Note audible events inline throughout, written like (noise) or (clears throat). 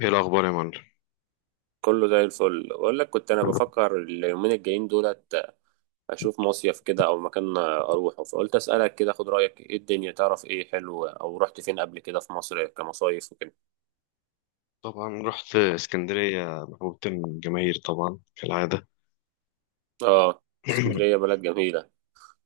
ايه الاخبار يا معلم؟ كله زي الفل، بقول لك كنت انا بفكر اليومين الجايين دولت اشوف مصيف كده او مكان اروحه. فقلت اسالك كده، خد رايك، ايه الدنيا؟ تعرف ايه حلو او رحت فين قبل كده في مصر كمصايف وكده؟ طبعا رحت اسكندريه، محبوبة الجماهير طبعا كالعاده. اه. اسكندريه (clears throat) بلد جميله.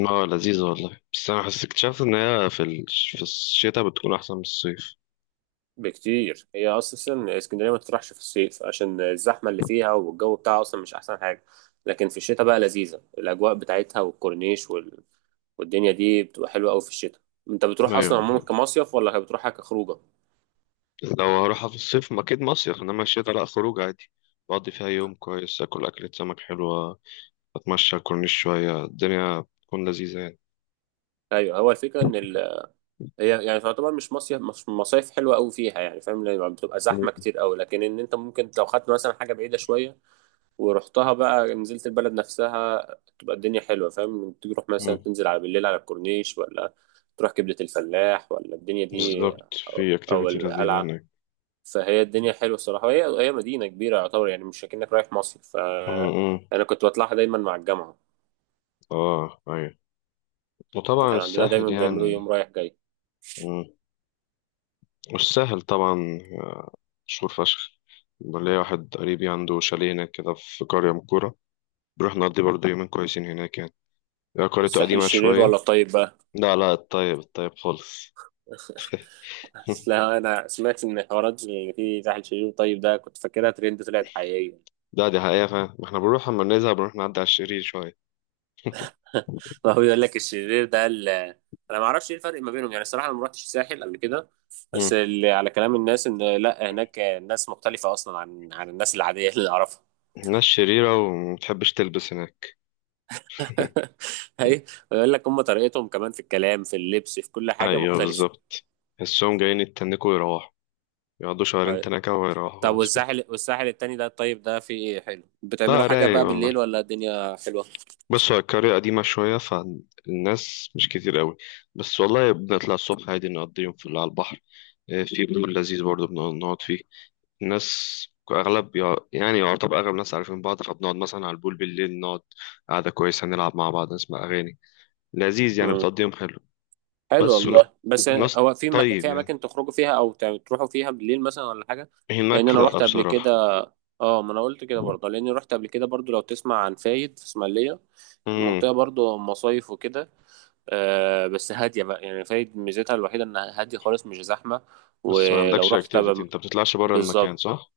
اه لذيذه والله، بس انا حسيت اكتشفت ان هي في في الشتاء بتكون احسن من الصيف. بكتير. هي اصلا اسكندريه ما تروحش في الصيف عشان الزحمه اللي فيها، والجو بتاعها اصلا مش احسن حاجه. لكن في الشتاء بقى لذيذه الاجواء بتاعتها والكورنيش والدنيا دي بتبقى حلوه قوي في الشتاء. انت بتروح اصلا ايوه، عموما كمصيف ولا بتروحها كخروجه؟ لو هروحها في الصيف ما اكيد مصيف، انما الشتاء لا، خروج عادي. بقضي فيها يوم كويس، اكل اكلة سمك حلوه، اتمشى على الكورنيش شويه، الدنيا بتكون لذيذه يعني. ايوه، هو الفكره ان هي يعني تعتبر مش مصايف حلوه قوي فيها، يعني فاهم، لان بتبقى مم. زحمه كتير قوي. لكن ان انت ممكن لو خدت مثلا حاجه بعيده شويه ورحتها بقى، نزلت البلد نفسها، تبقى الدنيا حلوه. فاهم، تروح مثلا مم. تنزل على بالليل على الكورنيش ولا تروح كبده الفلاح ولا الدنيا دي، بالظبط، او في أو اكتيفيتي لذيذه القلعه. هناك. فهي الدنيا حلوه الصراحه. هي هي مدينه كبيره يعتبر، يعني مش اكنك رايح مصيف مم. مم. انا كنت بطلعها دايما مع الجامعه. اه ايوه، وطبعا كان عندنا الساحل دايما بيعملوا يوم يعني. رايح جاي. مم. والساحل طبعا مشهور فشخ. ليا واحد قريبي عنده شاليه هناك كده، في قرية من الكورة. بنروح نقضي برضه يومين كويسين هناك يعني. هي قريته الساحل قديمة الشرير شوية. ولا الطيب بقى؟ لا لا، الطيب الطيب خالص. (laughs) اصل (laughs) انا سمعت ان حوارات اللي فيه تحت الشرير طيب ده، كنت فاكرها ترند، طلعت حقيقيه. لا دي حقيقة، فاهم؟ ما احنا بنروح أما بنزهق بنروح نعدي على الشرير شوية. (laughs) ما هو بيقول لك الشرير ده انا ما اعرفش ايه الفرق ما بينهم، يعني الصراحه انا ما رحتش الساحل قبل كده. بس مم. اللي على كلام الناس ان لا، هناك الناس مختلفه اصلا عن الناس العاديه اللي اعرفها. الناس شريرة ومتحبش تلبس هناك. (laughs) اي. ويقول لك هم طريقتهم كمان في الكلام، في اللبس، في كل حاجه أيوه مختلفه. بالظبط، تحسهم جايين يتنكوا ويروحوا، يقعدوا شهرين أي. تنكة ويروحوا طب خلاص كده. والساحل التاني ده طيب ده، فيه ايه حلو؟ بتعملوا لا حاجه رايق بقى والله. بالليل ولا الدنيا حلوه؟ بص، هو القرية قديمة شوية، فالناس مش كتير قوي. بس والله بنطلع الصبح عادي، نقضي يوم في اللي على البحر. في بول لذيذ برضه بنقعد فيه. الناس أغلب يعني يعتبر أغلب الناس عارفين بعض، فبنقعد مثلا على البول بالليل، نقعد قعدة كويسة، نلعب مع بعض، نسمع أغاني. لذيذ يعني، بتقضي يوم حلو. حلو بس ون... والله. بس وناس هو طيب في يعني اماكن تخرجوا فيها او تروحوا فيها بالليل مثلا ولا حاجه؟ لان هناك، انا لأ رحت قبل بصراحة. كده. اه، ما انا قلت كده برضه لاني رحت قبل كده برضه. لو تسمع عن فايد في اسماعيليه، مم. المنطقه برضه مصايف وكده. بس هاديه بقى يعني. فايد ميزتها الوحيده انها هاديه خالص، مش زحمه. بس ما ولو عندكش رحت اكتيفيتي، تبقى انت بتطلعش بره المكان بالظبط. صح؟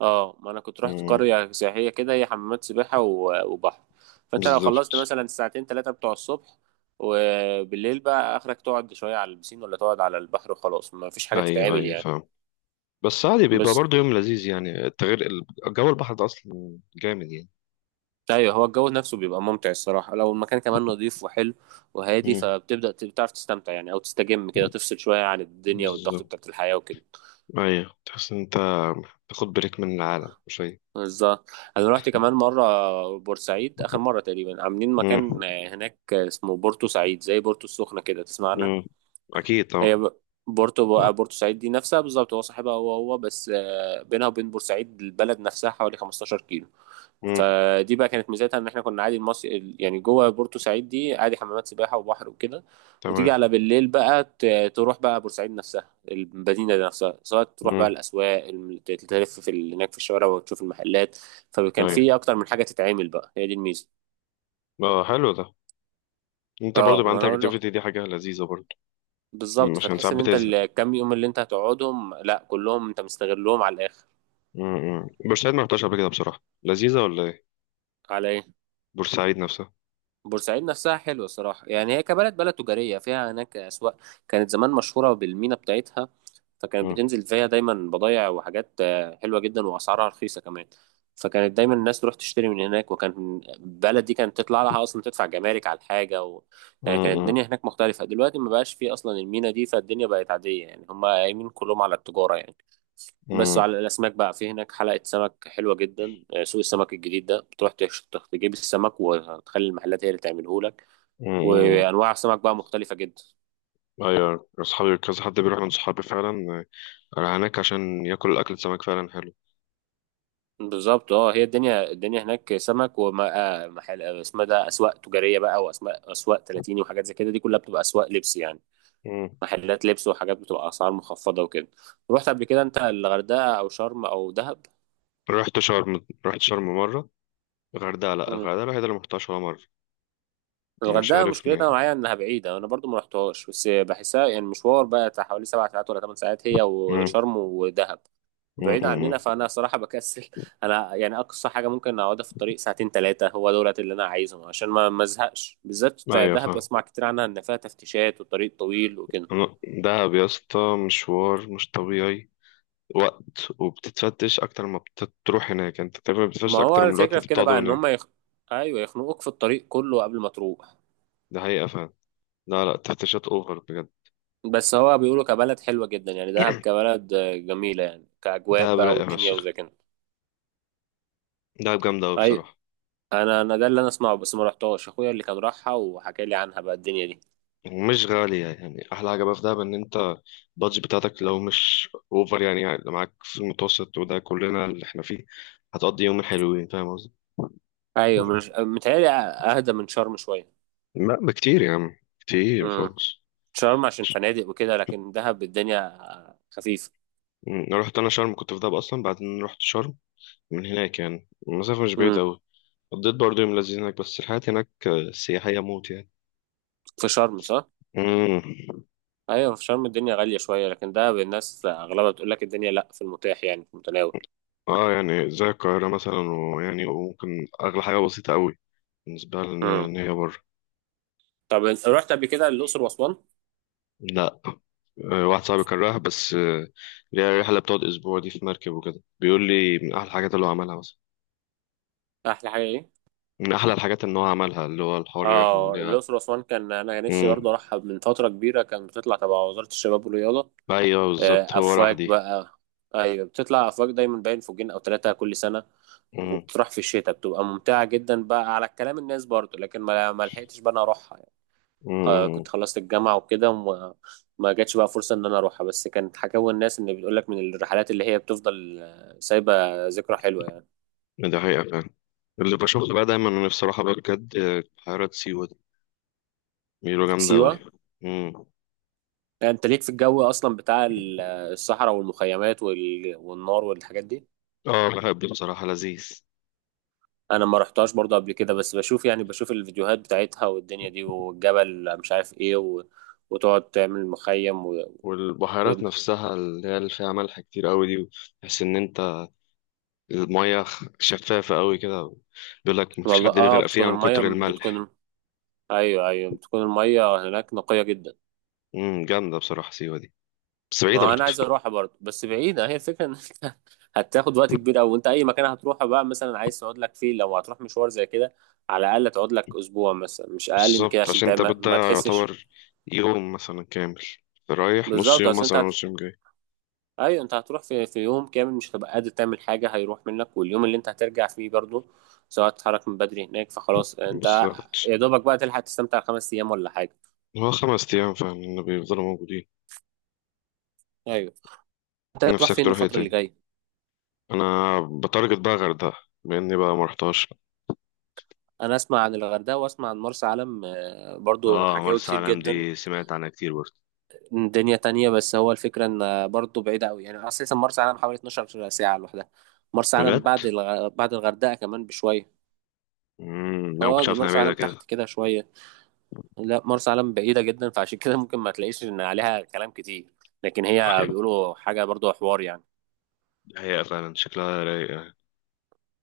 اه، ما انا كنت رحت مم. قرية سياحية كده، هي حمامات سباحة وبحر. فانت لو بالظبط. خلصت مثلا الساعتين ثلاثة بتوع الصبح، وبالليل بقى اخرك تقعد شوية على البسين ولا تقعد على البحر وخلاص، ما فيش حاجة ايوه تتعمل ايوه يعني. فاهم. بس عادي، بيبقى بس. برضه يوم لذيذ يعني، جو البحر ده اصلا جامد يعني. ايوه، هو الجو نفسه بيبقى ممتع الصراحة لو المكان كمان نظيف وحلو وهادي، امم، فبتبدأ بتعرف تستمتع يعني او تستجم كده، تفصل شوية عن الدنيا والضغط بالظبط. بتاعت الحياة وكده. ايوه، تحس ان انت تاخد بريك من العالم شوية. بالظبط. انا رحت كمان مرة بورسعيد اخر مرة تقريبا. عاملين مكان امم. هناك اسمه بورتو سعيد زي بورتو السخنة كده، تسمع عنها؟ امم. اكيد طبعا. هي بورتوسعيد دي نفسها بالظبط، هو صاحبها هو هو بس. بينها وبين بورسعيد البلد نفسها حوالي 15 كيلو. امم. فدي بقى كانت ميزتها ان احنا كنا عادي يعني جوه بورتوسعيد دي عادي حمامات سباحه وبحر وكده. وتيجي تمام. على بالليل بقى تروح بقى بورسعيد نفسها، المدينه دي نفسها، سواء تروح بقى امم. الاسواق، تلف هناك في الشوارع وتشوف المحلات. فكان ايوه. في اكتر من حاجه تتعمل بقى، هي دي الميزه. اه حلو ده، انت برضه اه، يبقى ما عندك انا اقول له اكتيفيتي، دي حاجة لذيذة برضه. مم، بالظبط. عشان فتحس ساعات ان انت بتزهق. الكام يوم اللي انت هتقعدهم لا، كلهم انت مستغلهم على الاخر. امم، بورسعيد ما رحتهاش قبل كده بصراحة، لذيذة ولا ايه؟ على ايه؟ بورسعيد نفسها. بورسعيد نفسها حلوه صراحه. يعني هي كبلد، بلد تجاريه فيها هناك اسواق. كانت زمان مشهوره بالمينا بتاعتها. فكانت امم. بتنزل فيها دايما بضايع وحاجات حلوه جدا واسعارها رخيصه كمان. فكانت دايما الناس تروح تشتري من هناك، وكان البلد دي كانت تطلع لها اصلا تدفع جمارك على الحاجه يعني كانت الدنيا هناك مختلفه. دلوقتي ما بقاش فيه اصلا المينا دي، فالدنيا بقت عاديه، يعني هم قايمين كلهم على التجاره يعني. بس على الاسماك بقى، في هناك حلقه سمك حلوه جدا. سوق السمك الجديد ده بتروح تجيب السمك وتخلي المحلات هي اللي تعمله لك. امم. وانواع سمك بقى مختلفه جدا. ايوه اصحابي كذا حد بيروح من صحابي فعلا هناك عشان ياكل اكل سمك فعلا حلو. بالظبط. اه، هي الدنيا الدنيا هناك سمك. ومحل اسمها ده اسواق تجاريه بقى، واسماء اسواق 30 وحاجات زي كده، دي كلها بتبقى اسواق لبس يعني. مم. محلات لبس وحاجات بتبقى اسعار مخفضه وكده. رحت قبل كده انت الغردقه او شرم او دهب؟ رحت شرم، رحت شرم مره. الغردقه لا، الغردقه الوحيده اللي ما رحتهاش ولا مره. مش الغردقة عارف مشكلتها ليه. معايا إنها بعيدة. أنا برضو ما رحتهاش، بس بحسها يعني مشوار بقى بتاع حوالي 7 ساعات ولا 8 ساعات، هي مم. وشرم ودهب. مم. بعيد عننا، مم. فأنا صراحة بكسل. (laughs) أنا يعني أقصى حاجة ممكن أقعدها في الطريق ساعتين ثلاثة هو دولت اللي أنا عايزهم، عشان ما أزهقش. بالذات مم. بتاع ايوه دهب فاهم. أسمع كتير عنها إن فيها تفتيشات والطريق طويل وكده. أنا- دهب يا اسطى، مشوار مش طبيعي. وقت وبتتفتش اكتر ما بتروح هناك، انت تقريبا ما بتتفتش هو اكتر من الوقت الفكرة في انت كده بقى بتقعده إن هم هناك. أيوه، يخنقوك في الطريق كله قبل ما تروح. ده حقيقه فعلا. لا لا، تفتيشات اوفر بجد. بس هو بيقولوا كبلد حلوة جدا يعني، دهب (clears throat) كبلد جميلة يعني، كأجواء دهب بقى رايقه والدنيا فشخ، وزي كده. دهب جامده قوي أيوة. بصراحه. انا ده اللي انا اسمعه بس ما رحتهاش. اخويا اللي كان راحها وحكى لي عنها بقى الدنيا دي. مش غالية، يعني أحلى حاجة بقى في دهب إن أنت البادج بتاعتك لو مش أوفر يعني, يعني لو معاك في المتوسط وده كلنا اللي إحنا فيه، هتقضي يومين حلوين، فاهم قصدي؟ ايوه، مش متهيألي اهدى من شرم شويه. لا بكتير يا عم، كتير امم. خالص. شرم عشان فنادق وكده، لكن دهب الدنيا خفيفه. أمم، أنا رحت أنا شرم، كنت في دهب أصلا بعدين رحت شرم من هناك، يعني المسافة مش بعيدة امم. أوي. قضيت برضه يوم لذيذ هناك، بس الحياة هناك سياحية موت يعني. في شرم صح؟ امم. ايوه، في شرم الدنيا غاليه شويه، لكن دهب الناس اغلبها بتقول لك الدنيا لا، في المتاح يعني في المتناول. اه يعني زي القاهرة مثلا، ويعني وممكن أغلى حاجة بسيطة أوي بالنسبة لنا، إن امم. هي بره. طب انت رحت قبل كده الاقصر واسوان؟ لا واحد صاحبي كان رايح، بس اللي هي الرحلة بتقعد أسبوع دي، في مركب وكده، بيقول لي من أحلى الحاجات اللي هو عملها مثلا. احلى حاجه ايه؟ من أحلى الحاجات إن هو عملها، اللي هو الحوار الرحلة اه، اللي هي. الاقصر واسوان كان انا نفسي مم. برضه اروحها من فتره كبيره. كان بتطلع تبع وزاره الشباب والرياضه أيوه بالظبط، هو راح افواج دي. بقى. ايوه، بتطلع افواج دايما، باين فوجين او ثلاثه كل سنه. مم. وبتروح في الشتاء بتبقى ممتعه جدا بقى على كلام الناس برضو، لكن ما لحقتش بقى انا اروحها يعني. مم. كنت خلصت الجامعه وكده وما ما جاتش بقى فرصه ان انا اروحها، بس كانت حكاوي الناس ان بيقول لك من الرحلات اللي هي بتفضل سايبه. ذكرى حلوه يعني. ده حقيقة فعلا. اللي بشوفه بقى دايما، أنا نفسي أروحها بقى بجد بحيرات سيوة دي، بيقولوا جامدة أوي. سيوه. مم. يعني انت ليك في الجو اصلا بتاع الصحراء والمخيمات والنار والحاجات دي. أه بحب بصراحة، لذيذ. انا ما رحتهاش برضه قبل كده، بس بشوف الفيديوهات بتاعتها والدنيا دي والجبل مش عارف ايه وتقعد تعمل مخيم و... والبحيرات نفسها اللي هي اللي فيها ملح كتير أوي دي، تحس إن أنت المية شفافة أوي كده، بيقول لك مفيش والله، حد اه. بيغرق فيها من المية كتر الملح. بتكون. ايوه، ايوه، بتكون المية هناك نقية جدا. امم، جامدة بصراحة سيوة دي، بس ما بعيدة هو انا برضه. عايز اروحها برضه، بس بعيدة. هي الفكرة ان (laughs) انت هتاخد وقت كبير قوي. وانت اي مكان هتروحه بقى مثلا عايز تقعد لك فيه لو هتروح مشوار زي كده، على الاقل تقعد لك اسبوع مثلا، مش اقل من كده، بالظبط، عشان عشان انت تعمل بدأ ما تحسش. يعتبر يوم مثلا كامل، رايح نص بالظبط. يوم اصل انت مثلا، نص يوم جاي. ايوه، انت هتروح في يوم كامل مش هتبقى قادر تعمل حاجه، هيروح منك، واليوم اللي انت هترجع فيه برضه، سواء تتحرك من بدري هناك، فخلاص انت بالظبط. يا دوبك بقى تلحق تستمتع 5 ايام ولا حاجه. هو 5 أيام فاهم، إن بيفضلوا موجودين. ايوه. انت هتروح نفسك فين تروح ايه الفتره اللي تاني؟ جايه؟ أنا بتارجت بقى غردقة، بما إني بقى مرحتهاش. انا اسمع عن الغردقه واسمع عن مرسى علم برضه اه حكاوي مرسى كتير علم جدا. دي سمعت عنها كتير برضه. دنيا تانية. بس هو الفكره ان برضه بعيده قوي، يعني اساسا مرسى علم حوالي 12 ساعه لوحدها. مرسى علم بجد؟ بعد بعد الغردقه كمان بشويه. امم، أنا اه، مكنتش دي عارف إنها مرسى بعيدة علم كده. تحت كده شويه. لا، مرسى علم بعيدة جدا، فعشان كده ممكن ما تلاقيش ان عليها كلام كتير. لكن هي أوكي، بيقولوا حاجة برضو حوار يعني. هي فعلا شكلها رايق يعني.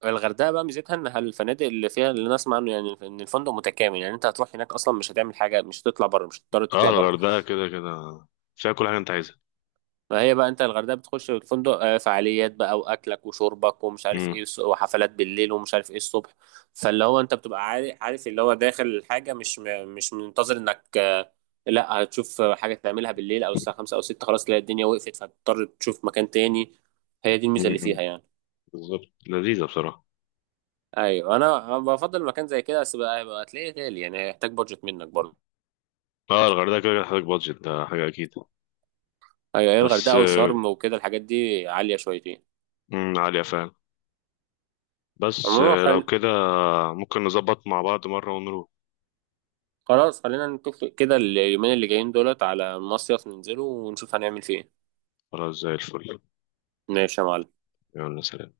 الغردقة بقى ميزتها انها الفنادق اللي فيها اللي نسمع عنه، يعني ان الفندق متكامل. يعني انت هتروح هناك اصلا مش هتعمل حاجة، مش هتطلع بره، مش هتضطر اه تطلع بره. الغردقة كده كده فيها كل حاجة أنت عايزها. فهي بقى انت الغردقة بتخش الفندق، فعاليات بقى واكلك وشربك ومش عارف ايه، امم. وحفلات بالليل ومش عارف ايه الصبح. فاللي هو انت بتبقى عارف عارف اللي هو داخل الحاجة، مش مش منتظر انك لا هتشوف حاجة تعملها بالليل أو الساعة خمسة أو ستة خلاص تلاقي الدنيا وقفت، فهتضطر تشوف مكان تاني. هي دي الميزة أمم، اللي فيها أمم. يعني. بالظبط لذيذة بصراحة. أيوة، أنا بفضل مكان زي كده. بس بقى هتلاقيه غالي يعني، هيحتاج بادجت منك برضه. اه الغردقة كده كده هتحتاج بادجت، ده حاجة أكيد. أيوة، هي بس الغردقة بالظبط وشرم وكده الحاجات دي عالية شويتين. مم، عالية فعلا. بس عموما لو كده ممكن نظبط مع بعض مرة ونروح. خلاص، خلينا نتفق كده اليومين اللي جايين دولت على المصيف ننزله ونشوف هنعمل فيه إيه. خلاص زي الفل. ماشي يا معلم. يلا سلام